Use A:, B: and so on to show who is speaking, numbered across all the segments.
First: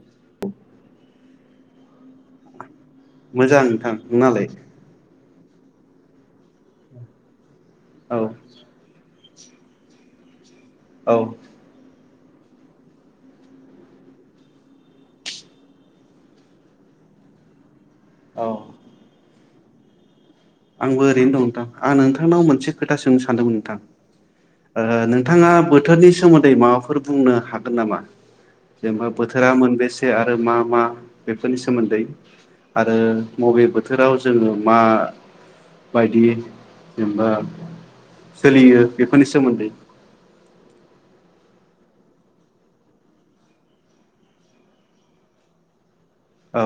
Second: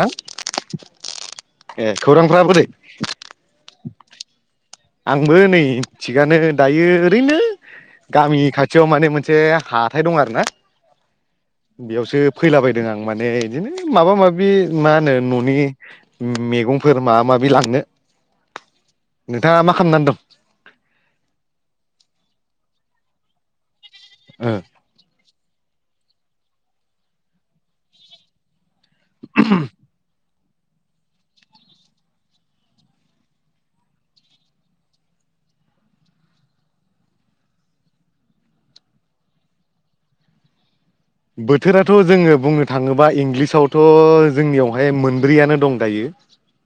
A: हा ए खौरांफोरा बोरै?
B: मोजां नोंथां नोंनालाय?
A: आंबो नै थिगानो दायो ओरैनो
B: औ
A: गामि खाथियाव माने मोनसे हाथाइ दं आ रोना
B: औ
A: बेयावसो फैलाबायदों आं माने बिदिनो माबा माबि मा होनो न'नि मेगंफोर माबा माबि लांनो।
B: औ।
A: नोंथाङा मा खामनानै दं?
B: आंबो ओरैनो दं नोंथां आं नोंथांनाव मोनसे खोथा सोंनो सानदोंमोन नोंथां। ओ नोंथाङा बो थोरनि सोमोन्दै माबाफोर बुंनो हागोन नामा? जेनेबा बोथोरा मोनबेसे आरो आरो मा मा बेफोरनि सोमोन्दै आरो बबे बोथोराव जोङो मा बायदि जेनेबा सोलियो बेफोरनि सोमोन्दै।
A: बोथोराथ' जोङो बुंनो थाङोब्ला इंलिसावथ' जोंनियावहाय मोनब्रैयानो दं दायो।
B: औ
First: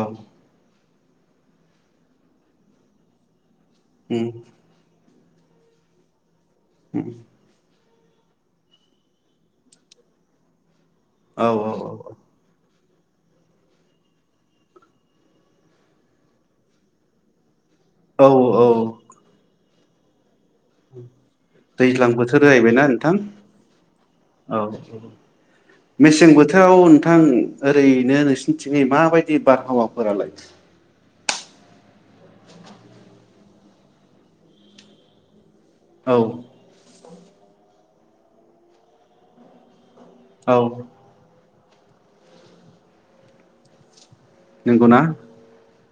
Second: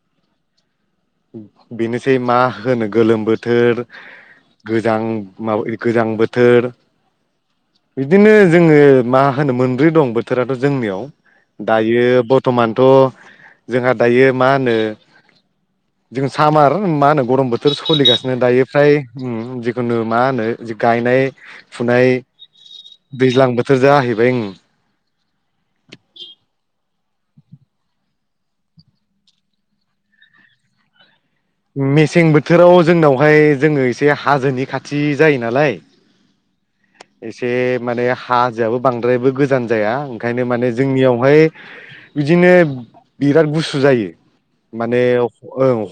A: बेनोसै मा होनो गोलोम बो थोर
B: उम
A: गोजां [unintelligible] गोजां बो थोर बिदिनो जोङो मा होनो मोनब्रै दं बोथोराथ' जोंनियाव
B: औ
A: दायो बथ'मान। थ' जोंहा दायो मा होनो। जों सामार मा होनो गरम बो थोर
B: औ
A: सलिगासिनो
B: औ
A: दायो फ्राय ओं नो मा होनो गायनाय फुनाय
B: दैज्लां बोथोर जाहैबायना नोंथां
A: दैज्लां बोथोर जाहैबाय ओं
B: औ औ मेसें बोथोराव थां ओरैनो नोंसिनिथिङै माबायदि बारहावाफोरालाय?
A: मेसें बोथोराव जोंनावहाय जोङो एसे हाजोनि खाथि जायो नालाय।
B: औ।
A: एसे माने हाजोआबो बांद्रायबो गोजान जाया। ओंखायनो
B: औ
A: माने जोंनियावहाय बिदिनो बिराद गुसु जायो।
B: नंगौना
A: माने औ।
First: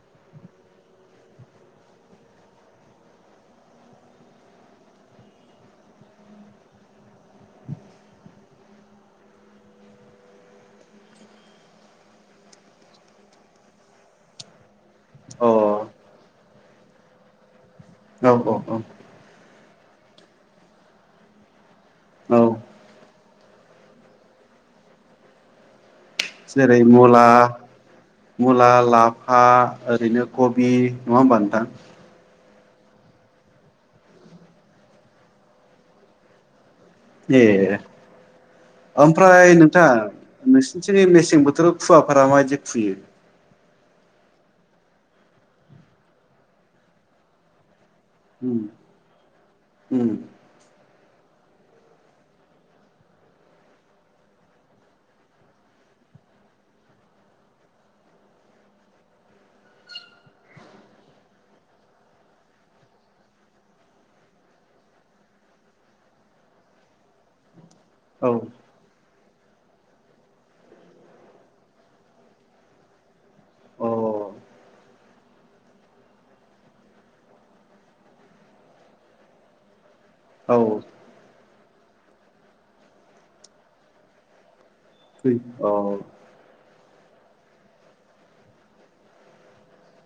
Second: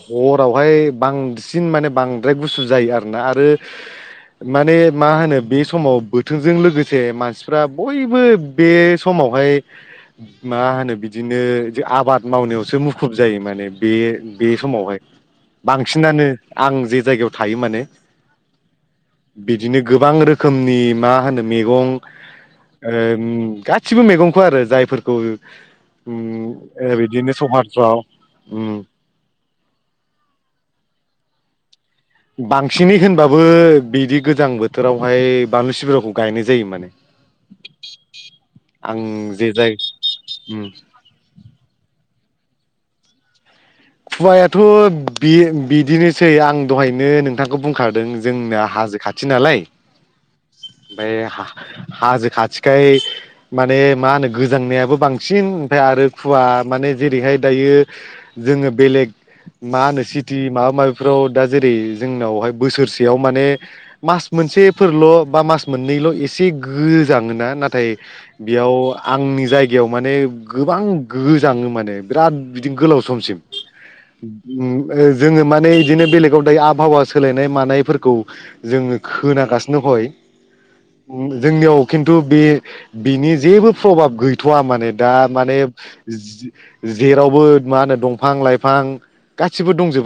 A: हरावहाय बांसिन माने बांद्राय गुसु जायो आरोना आरो माने मा होनो बे समाव बोथोरजों लोगोसे मानसिफ्रा बयबो बे समावहाय मा होनो बिदिनो आबाद मावनायावसो मुखुब जायो माने बे बे समावहाय।
B: अ
A: बांसिनानो। आं जे जायगायाव थायो माने।
B: औ औ औ।
A: बिदिनो गोबां रो खोमनि मा होनो मैगं।
B: औ
A: [unintelligible] गासिबो मैगंखौ आरो जायफोरखौ
B: जेरै मुला
A: बिदिनो सहारफ्राव
B: मुला लाफा ओरैनो कबि नङा होमबा नोंथां।
A: बांसिनै होनबाबो बिदि गोजां बोथोरावहाय बानलु सिब्रखौ गायनाय जायो माने
B: ए
A: आं जे
B: ओमफ्राय
A: जाय
B: नोंथां
A: उम
B: नोंसिनिथिं मेसें बोथोराव खुवा फोरा मायदि खुयो?
A: खुवायाथ' बे बिदिनोसै आं दहायनो नोंथांखौ बुं बुंखारदों
B: उम
A: जोंनाया हाजो खाथि नालाय,
B: उम
A: ओमफ्राय हा हाजो खाथिखाय माने मा होनो गोजांनायाबो बांसिन ओमफ्राय आरो खुवा माने जेरैहाय दायो, जोङो बेलेग मा होनो सिटि माबा माबिफ्राव दा जेरै जोंनावहाय बोसोरसेयाव माने मास मोनसेफोरल' बा मास मोननैल' एसे गोजाङोना नाथ नाथाय
B: औ
A: बेयाव आंनि जायगायाव माने गोबां गोजाङो माने बिराद बिदि गोलाव, समसिम उम ओ जोङो माने बिदिनो बेलेगाव दायो आबहावा सोलायनाय मानायफोरखौ जोङो खोनागासिनो हय
B: औ
A: जोंनियाव खिन्थु बे बिनि जेबो प्रभाब गैथ'वा माने दा माने
B: औ
A: जेरावबो मा होनो दंफां लाइफां गासिबो दंजोब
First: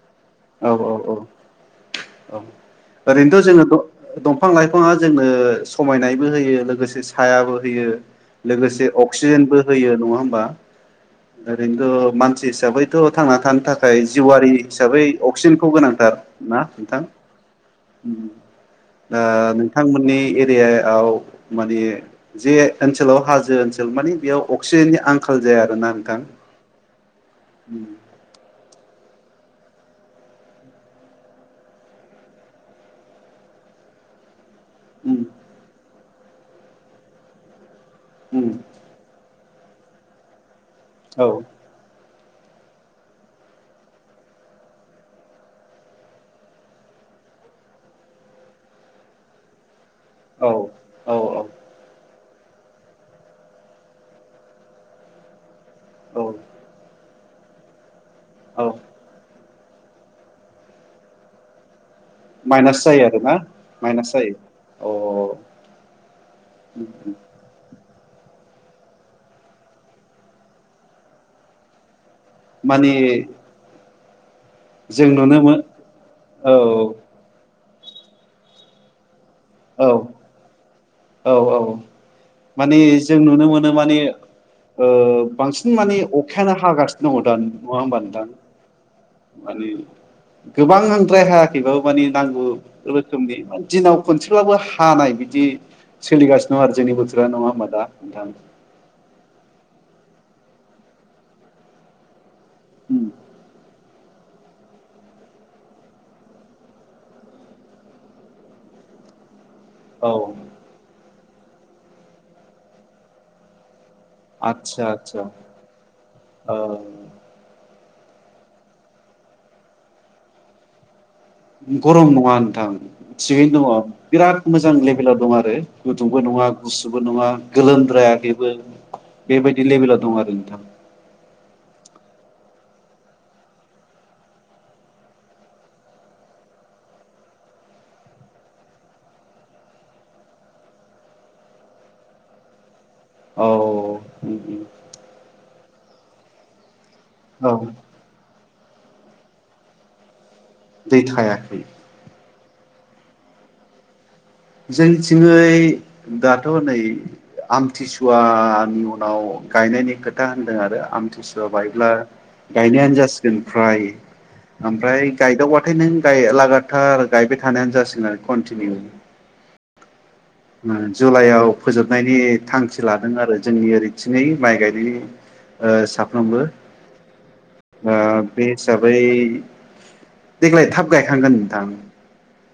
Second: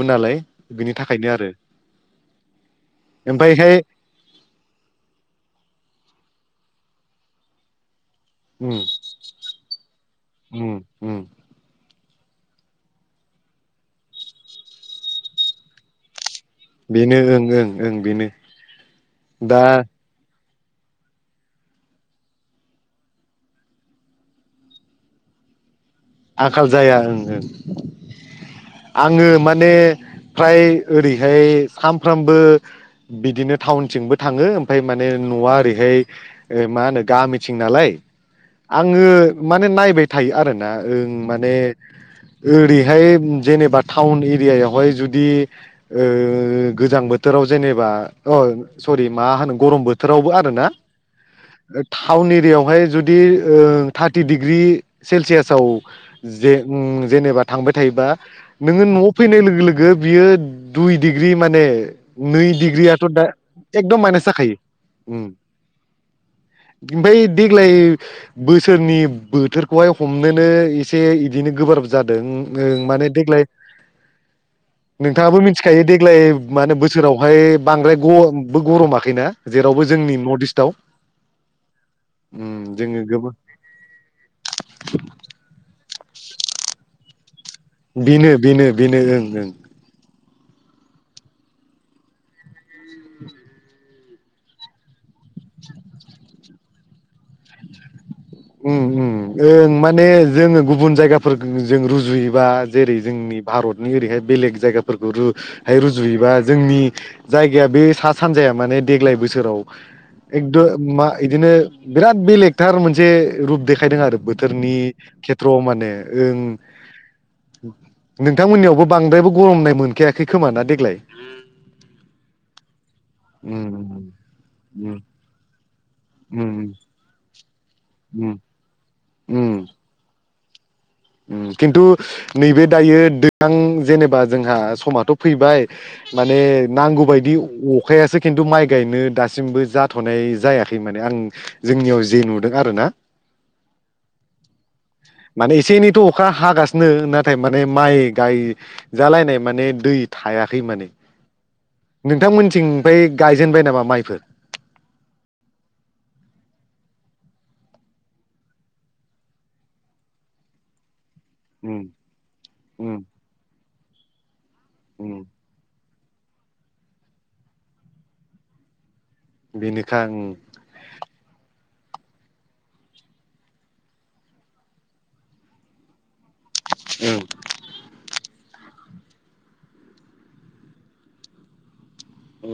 B: औ औ औ औ ओरैनोथ' जोङो
A: ओमफ्रायहाय
B: दं दंफां लाइफाङा जोंनो समायनायबो होयो। लोगोसे सायाबो होयो,
A: उम
B: लोगोसे अक्सिजेनबो होयो नङा होमबा
A: उम उम
B: ओरैनोथ' मानसि हिसाबैथ' थांना थानो थाखाय जिउआरि हिसाबै अक्सिजेनखौ गोनांथार, ना नोंथां
A: बेनो ओं ओं ओं बेनो
B: उम ओ
A: दा
B: नोंथांमोननि एरि एरियाव माने जे ओनसोलाव हाजो ओनसोल माने बेयाव अक्सिजेननि आंखाल जाया आरोना नोंथां
A: आंखाल जाया ओं ओं
B: उम
A: आङो माने फ्राय ओरैहाय सानफ्रामबो बिदिनो टाउनथिंबो थाङो ओमफाय माने नुआ ओरैहाय ओ मा होनो गामिथिं नालाय
B: उम
A: आङो माने नायबाय थायो आरो ना,
B: औ
A: ओं माने ओरैहाय जेनेबा टाउन एरियायावहाय जुदि ओ गोजां बोथोराव जेनेबा अ सरि मा होनो गरम बोथ बोथोरावबो
B: औ
A: आरोना ओ
B: औ
A: था टाउन एरियायावहाय जुदि ओ थार्टि डिग्रि सेलसियासाव,
B: औ
A: जे उम जेनेबा थांबाय थायोबा
B: औ
A: नोङो न'आव फैनाय लोगो लोगो गो बियो दुइ डिग्रि माने नै
B: माइनास
A: डिग्रियाथ'
B: जायो
A: दा
B: आरोना
A: एकदम माइनास
B: जायो
A: जाखायो
B: अ
A: ओमफ्राय देग्लाय बोसोरनि बोथोरखौहाय हमनोनो इसे इदिनो गोब्राब जादों माने देग्लाय
B: जों नुनो
A: नोंथाङाबो
B: मोन
A: मिथिखायो देग्लाय
B: औ
A: माने बोसोरावहाय बांद्राय गमबो गरमाखैना
B: औ
A: जेरावबो जोंनि नर्थ इस्टआव
B: औ औ
A: उम
B: माने
A: जोङो
B: जों
A: गोबां
B: नुनो मोनो माने ओ बांसिन माने अखायानो हागासिनो दङ दानि
A: बेनो बेनो बेनो ओं
B: मानि गोबां हांद्राय हायाखैबाबो मान नांगौ रोखोमनि दिनाव खनसेब्लाबो हानाय बिदि सोलिगासिनो दं आरो जोंनि बोथोरा नङा हा दा नोंथां
A: ओम ओम ओं माने जोङो गुबुन जायगाफोर जों रुजुयो बा जेरै जोंनि भारत ओरैहाय बेलेग जायगाफोरखौ रुहाय रुजुयोबा जोंनि जायगाया बे सा सानजाया माने देग्लाय बोसोराव
B: औ
A: एकदम मा बिदिनो बिराद बेलेखथार मोनसे रुप दे खायदों आरो बोथोरनि
B: आदसा आदसा
A: खेथ्रआव माने ओं
B: औ
A: नोंथांमोननियावबो बांद्रायबो गरमनाय मोनखायाखै खोमा ना देग्लाय
B: गरम नङा नोंथां थिगैनो
A: उम
B: दङ बिराद मोजां
A: उम
B: लेभेलाव दं आरो गुदुंबो नङा
A: उम
B: गुसुबो नङा गोलोमद्राय दा बेबो बेबायदि
A: उम
B: लेबेलाव दङ आरो नोंथां
A: उम खिन्थु नैबे दायो दैज्लां जेनेबा जोंहा समाथ' फैबाय माने नांगौबायदि अखायासो खिन्थु माइ गायनो दासिमबो जाथ'नाय जायाखै माने आं जोंनियाव जे नुदों आरो ना
B: औ
A: माने एसे एनै थ' अखा हागा गासि सिनो नाथाय
B: औ
A: माने माइ गाय जालायनाय माने दै थाया माने
B: दै थायाखै
A: नोंथांमोनथिं ओमफ्राय गायजेनबाय नामा माइफोर
B: जोंथिङै दाथ' नै आमथिसुवानि उनाव गायनायनि खोथा होनदों आरो आमथिसुवा
A: उम
B: बायब्ला
A: उम
B: गायनायानो जासिगोन फ्राय ओमफ्राय
A: उम
B: गाइदावबाथाय नों लागाथार गायबाय थानायानो जासिगोन आरो कन्टिनिउ
A: बेनि थां
B: जुलाइआव फोजोबनायनि थांखि लादों आरो जोंनि ओरैथिङै माइ गायनाय साफ्रोमबो
A: उम
B: साफ्रोमबो आ बे हिसाबै देग्लाय थाब गायखांगोन नोंथां
A: उ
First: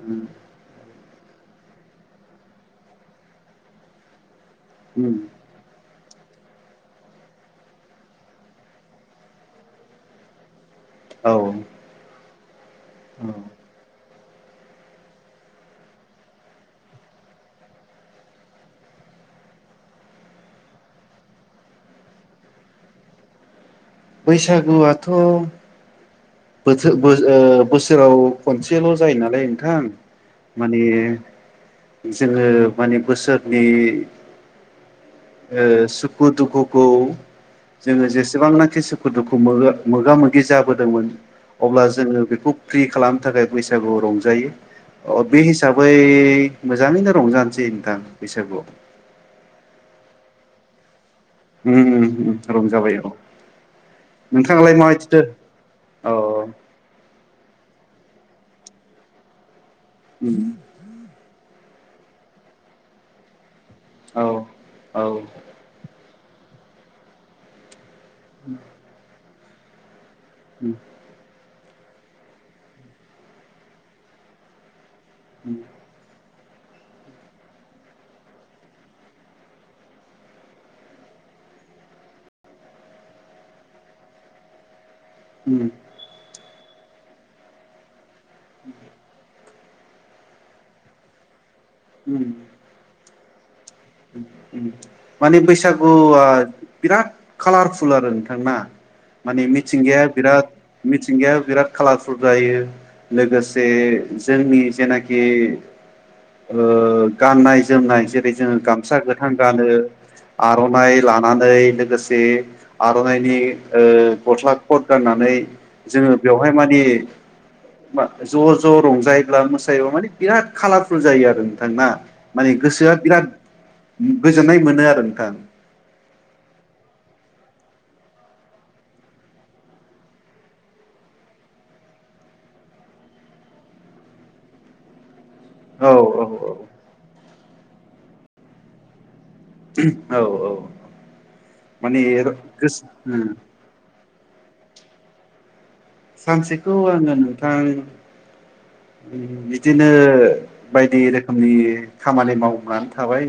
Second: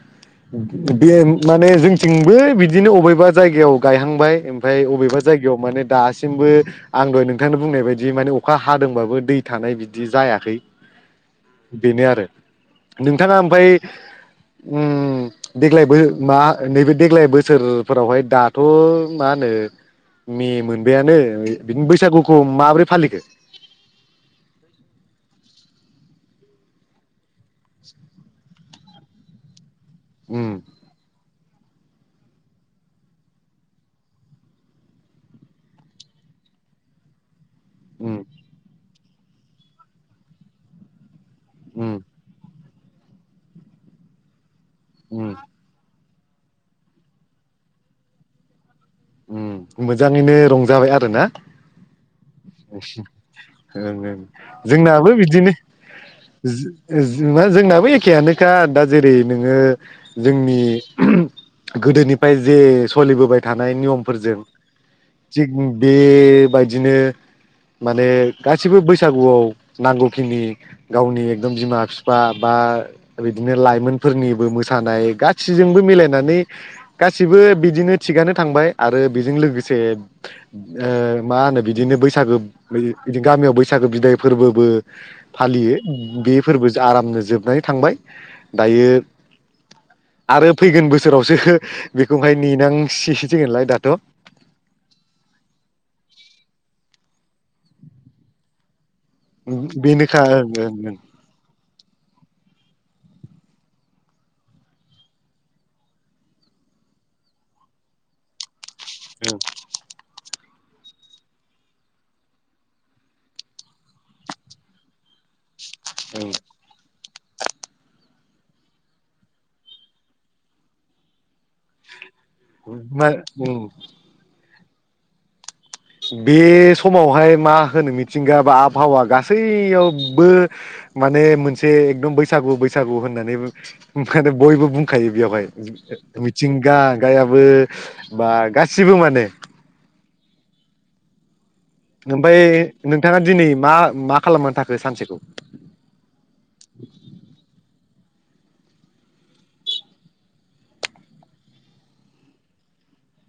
B: उ
A: बे माने जोंथिंबो बिदिनो अबेबा जायगायाव गायहांबाय ओमफ्राय बबेब जाय गायाव माने दासिमबो दासिमबो आंबो नोंथांनो बुंनाय बायदि माने अखा हादोंबाबो दै थानाय बिदि जायाखै।
B: औ औ
A: बेनो आरो नों नोंथाङा ओमफफ्राय ओम देग्लाय मा नैबे देग्लाय बोसोरफोरावहाय दाथ' मा होनो मे मोनबायानो बिदिनो बैसागुखौ माबोरै फालिखो
B: बैसागुआथ' बोथो बो ओ बोसोराव खनसेल' जायो नालाय नोंथां
A: उम
B: माने जोङो माने बोसोरनि ओ सुखु दुखुखौ जोङो
A: उम
B: जेसेबांनाखि सुखु दुखु मोगा मोगि जाबोदोंमोन अब्ला
A: उम
B: जोङो बेखौ फ्रि खालामनो थाखाय बैसागु रंजायो अ
A: उम
B: बे हिसाबै मोजाङैनो रंजानोसै नोंथां बैसागुआव।
A: ओम मोजाङैनो रंजाबाय आरो ना?
B: ओम ओम ओ रंजाबाय औ
A: ओं ओं
B: नोंथाङालाय
A: जोंनाबो बिदिनो
B: माबायदिथो औ
A: जोंनाबो एखेआानोखा दा जेरै नोङो
B: उम
A: जोंनि गोदोनिफ्राय जे सोलिबोबाय थानायनि
B: औ
A: [unintelligible] बेबायदिनो माने गासिबो बैसागुआव [unintelligible] [unintelligible]
B: उम
A: गावनि बिमा बिफा बा बिदिनो लाइमोनफोरनिबो मोसानाय गासिजोंबो मिलायनानै गासिबो बिदिनो थिगानो थांबाय आरो बेजों लोगोसे ओ मा होनो बिदिनो बैसागो बिदि गामियाव बैसागो बिदाय फोरबोबो
B: उम
A: फालियो बे फोरबो आरामनो जोबनानै थांबाय दायो आरो फैगोन बोसोरावसो
B: उम
A: बेखौहाय
B: उम
A: नेनांसि [unintelligible]
B: माने बैसागुआ बिराद कालारफुल आरो नोंथां ना माने मिथिंगाया
A: बेनोखा
B: बिराद
A: ओं ओं
B: मिथिंगाया बिराद कालारफुल जायो लोगोसे जोंनि जेनाखि गाननाय जोमनाय जेरै जोङो गाम सा गोथां
A: ओं
B: गानो आर'नाइ लानानै लोगोसे आर'नाइनि गस्ला ख'द गाननानै जोङो
A: ओं
B: बेवहाय मानियो मा ज' ज' रंजायोब्ला मोसायोब्ला माने बिराद कालारफुल जायो आरो नोंथां ना माने
A: ओं
B: गोसोआ
A: मा
B: बिराद
A: ओम
B: गोजोननाय मोनो आरो नोंथां
A: बे समावहाय मा होनो मिथिंगा बा आबहावा गासैयावबो माने मोनसे एकदम बैसागु बैसागु होननानै माने बयबो बुंखायो बेयावहाय
B: औ
A: मिथिंगा गायाबो बा गासिबो माने
B: औ औ माने
A: ओमफ्राय नोंथाङा
B: गोसो
A: दिनै मा मा खालामना थाखो सानसेखौ
B: सानसेखौ आङो नोंथां बिदिनो बायदि रोखोमनि खामानि मावनानै थाबाय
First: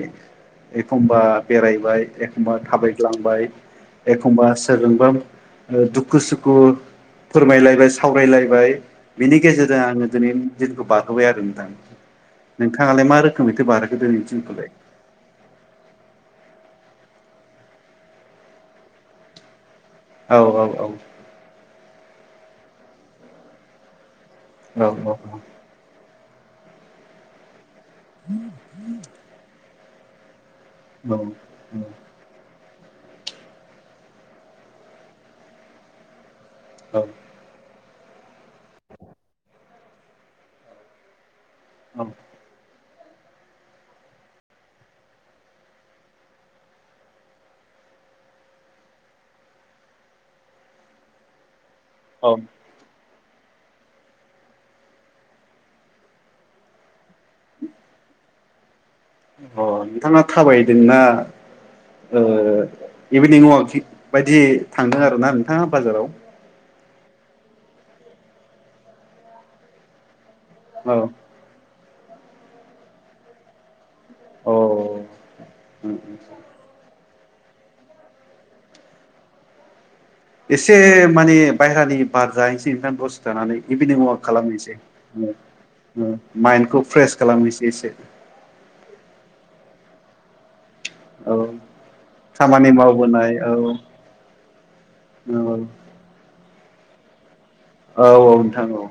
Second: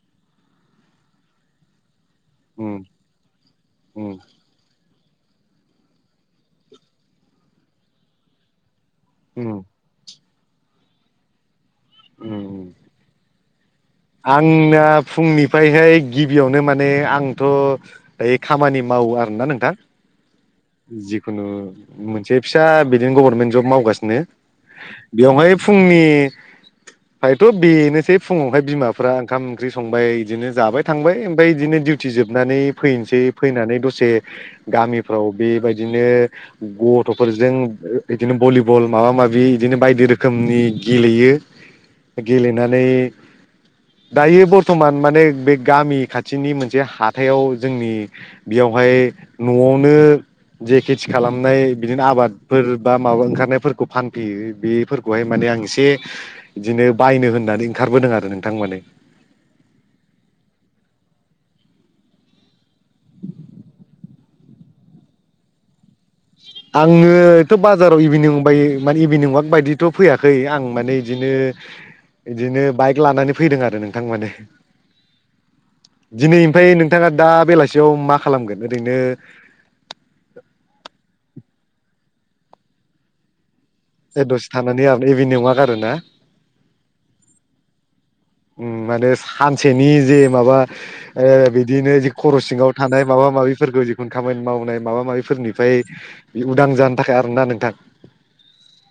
B: एखमबा बेरायबाय एखमबा
A: उम
B: थाबायग्लांबाय
A: उम
B: एखमबा सोरजों बा दुखु सुखु फोरमायलायबाय सावरायलायबाय बिनि
A: उम
B: गेजेरजों आं दिनैनि दिनखौ बारहोबाय आरो नोंथां
A: उम
B: नोंथाङालाय मा रोखोमैथो बार [unintelligible]
A: आंना फुंनिफ्रायहाय गिबियावनो माने माने आंथ ओइ खामानि मावो आरोना नोंथां।
B: औ औ
A: जिखुनु मोनसे फिसा बिदिनो गभारमेन्ट जब मावगासिनो
B: औ
A: बेवहाय फुंनि आयथ बेनोसै फुङावहाय बिमाफ्रा ओंखाम ओंख्रि संबाय बिदिनो जाबाय थांबाय ओमफाय बिदिनो दिउटि जोबनानै फैनोसै फैनानै दसे गामिफ्राव बेबायदिनो गथ फोरजों बिदिनो भलिबल माबा माबि बिदिनो बायदि रोखोमनि गेलेयो।
B: औ
A: गेलेनानै दायो बर्थमान माने बे गामि खाथिनि मोनसे हाथायाव जोंनि बेयावहाय नआवनो जे खिथि खालामनाय बिदिनो
B: औ
A: आबादफोर बा माबा ओंखारनायफोरखौ फानफैयो बेफोरखौहाय माने आं एसे बिदिनो बायनो होननानै ओंखारबोदों आरो नोंथां माने।
B: अ नोंथाङा थाबायदोंना इभिनिं अवाक बायदि थांदों आरो ना नोंथाङा बाजाराव?
A: आङोथ बाजाराव इभिनिं बाय माने इभिनिं वाक बायदिथ फैया खै आं
B: औ
A: माने बिदिनो इदिनो बाइक लानानै फैदों आरो नों थां माने
B: औ
A: दिनै ओमफ्राय नों नोंथाङा दा बेलासियाव मा खालामगोन ओरैनो
B: एसे माने बायहानि बार जाहैसै ओंख दसि थानानै। इभिनिं वाक
A: दसे
B: खालामनोसै
A: थानानै आरो
B: उं
A: इभिनिं वाक आरो ना
B: उं माइन्दखौ फ्रेस खालामनोसै। बेसे
A: उम मानो सानसेनि जे माबा ओ
B: औ
A: बिदिनो खर जि सिङाव
B: खामानि
A: थानाय माबा
B: मावबोनाय औ
A: माबिफोरखौ जिखुनु खामानि मावनाय माबा
B: औ
A: माबिफोरनिफ्राय बि उदां जानो थाखाय आरो ना नों
B: औ औ नोंथां औ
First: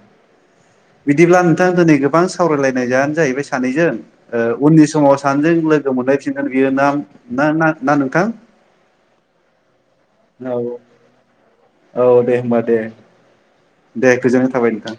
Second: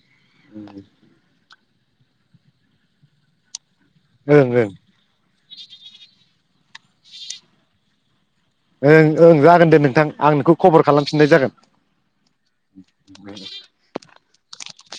B: बिदिब्ला नोंथां दिनै गोबां सो सावरायलायनायानो जाहैबाय। सानैजों
A: ओं
B: ओ
A: ओं
B: उननि समाव सानैजों लोगो मोननाय फि [unintelligible] बियो ना ना ना नोंथां
A: ओं ओं जागोन दे नोंथां आं नोंखौ
B: औ
A: खबर खालामफिननाय जागोन
B: औ दे होमबा दे दे गोजोनाय थाबाय नोंथां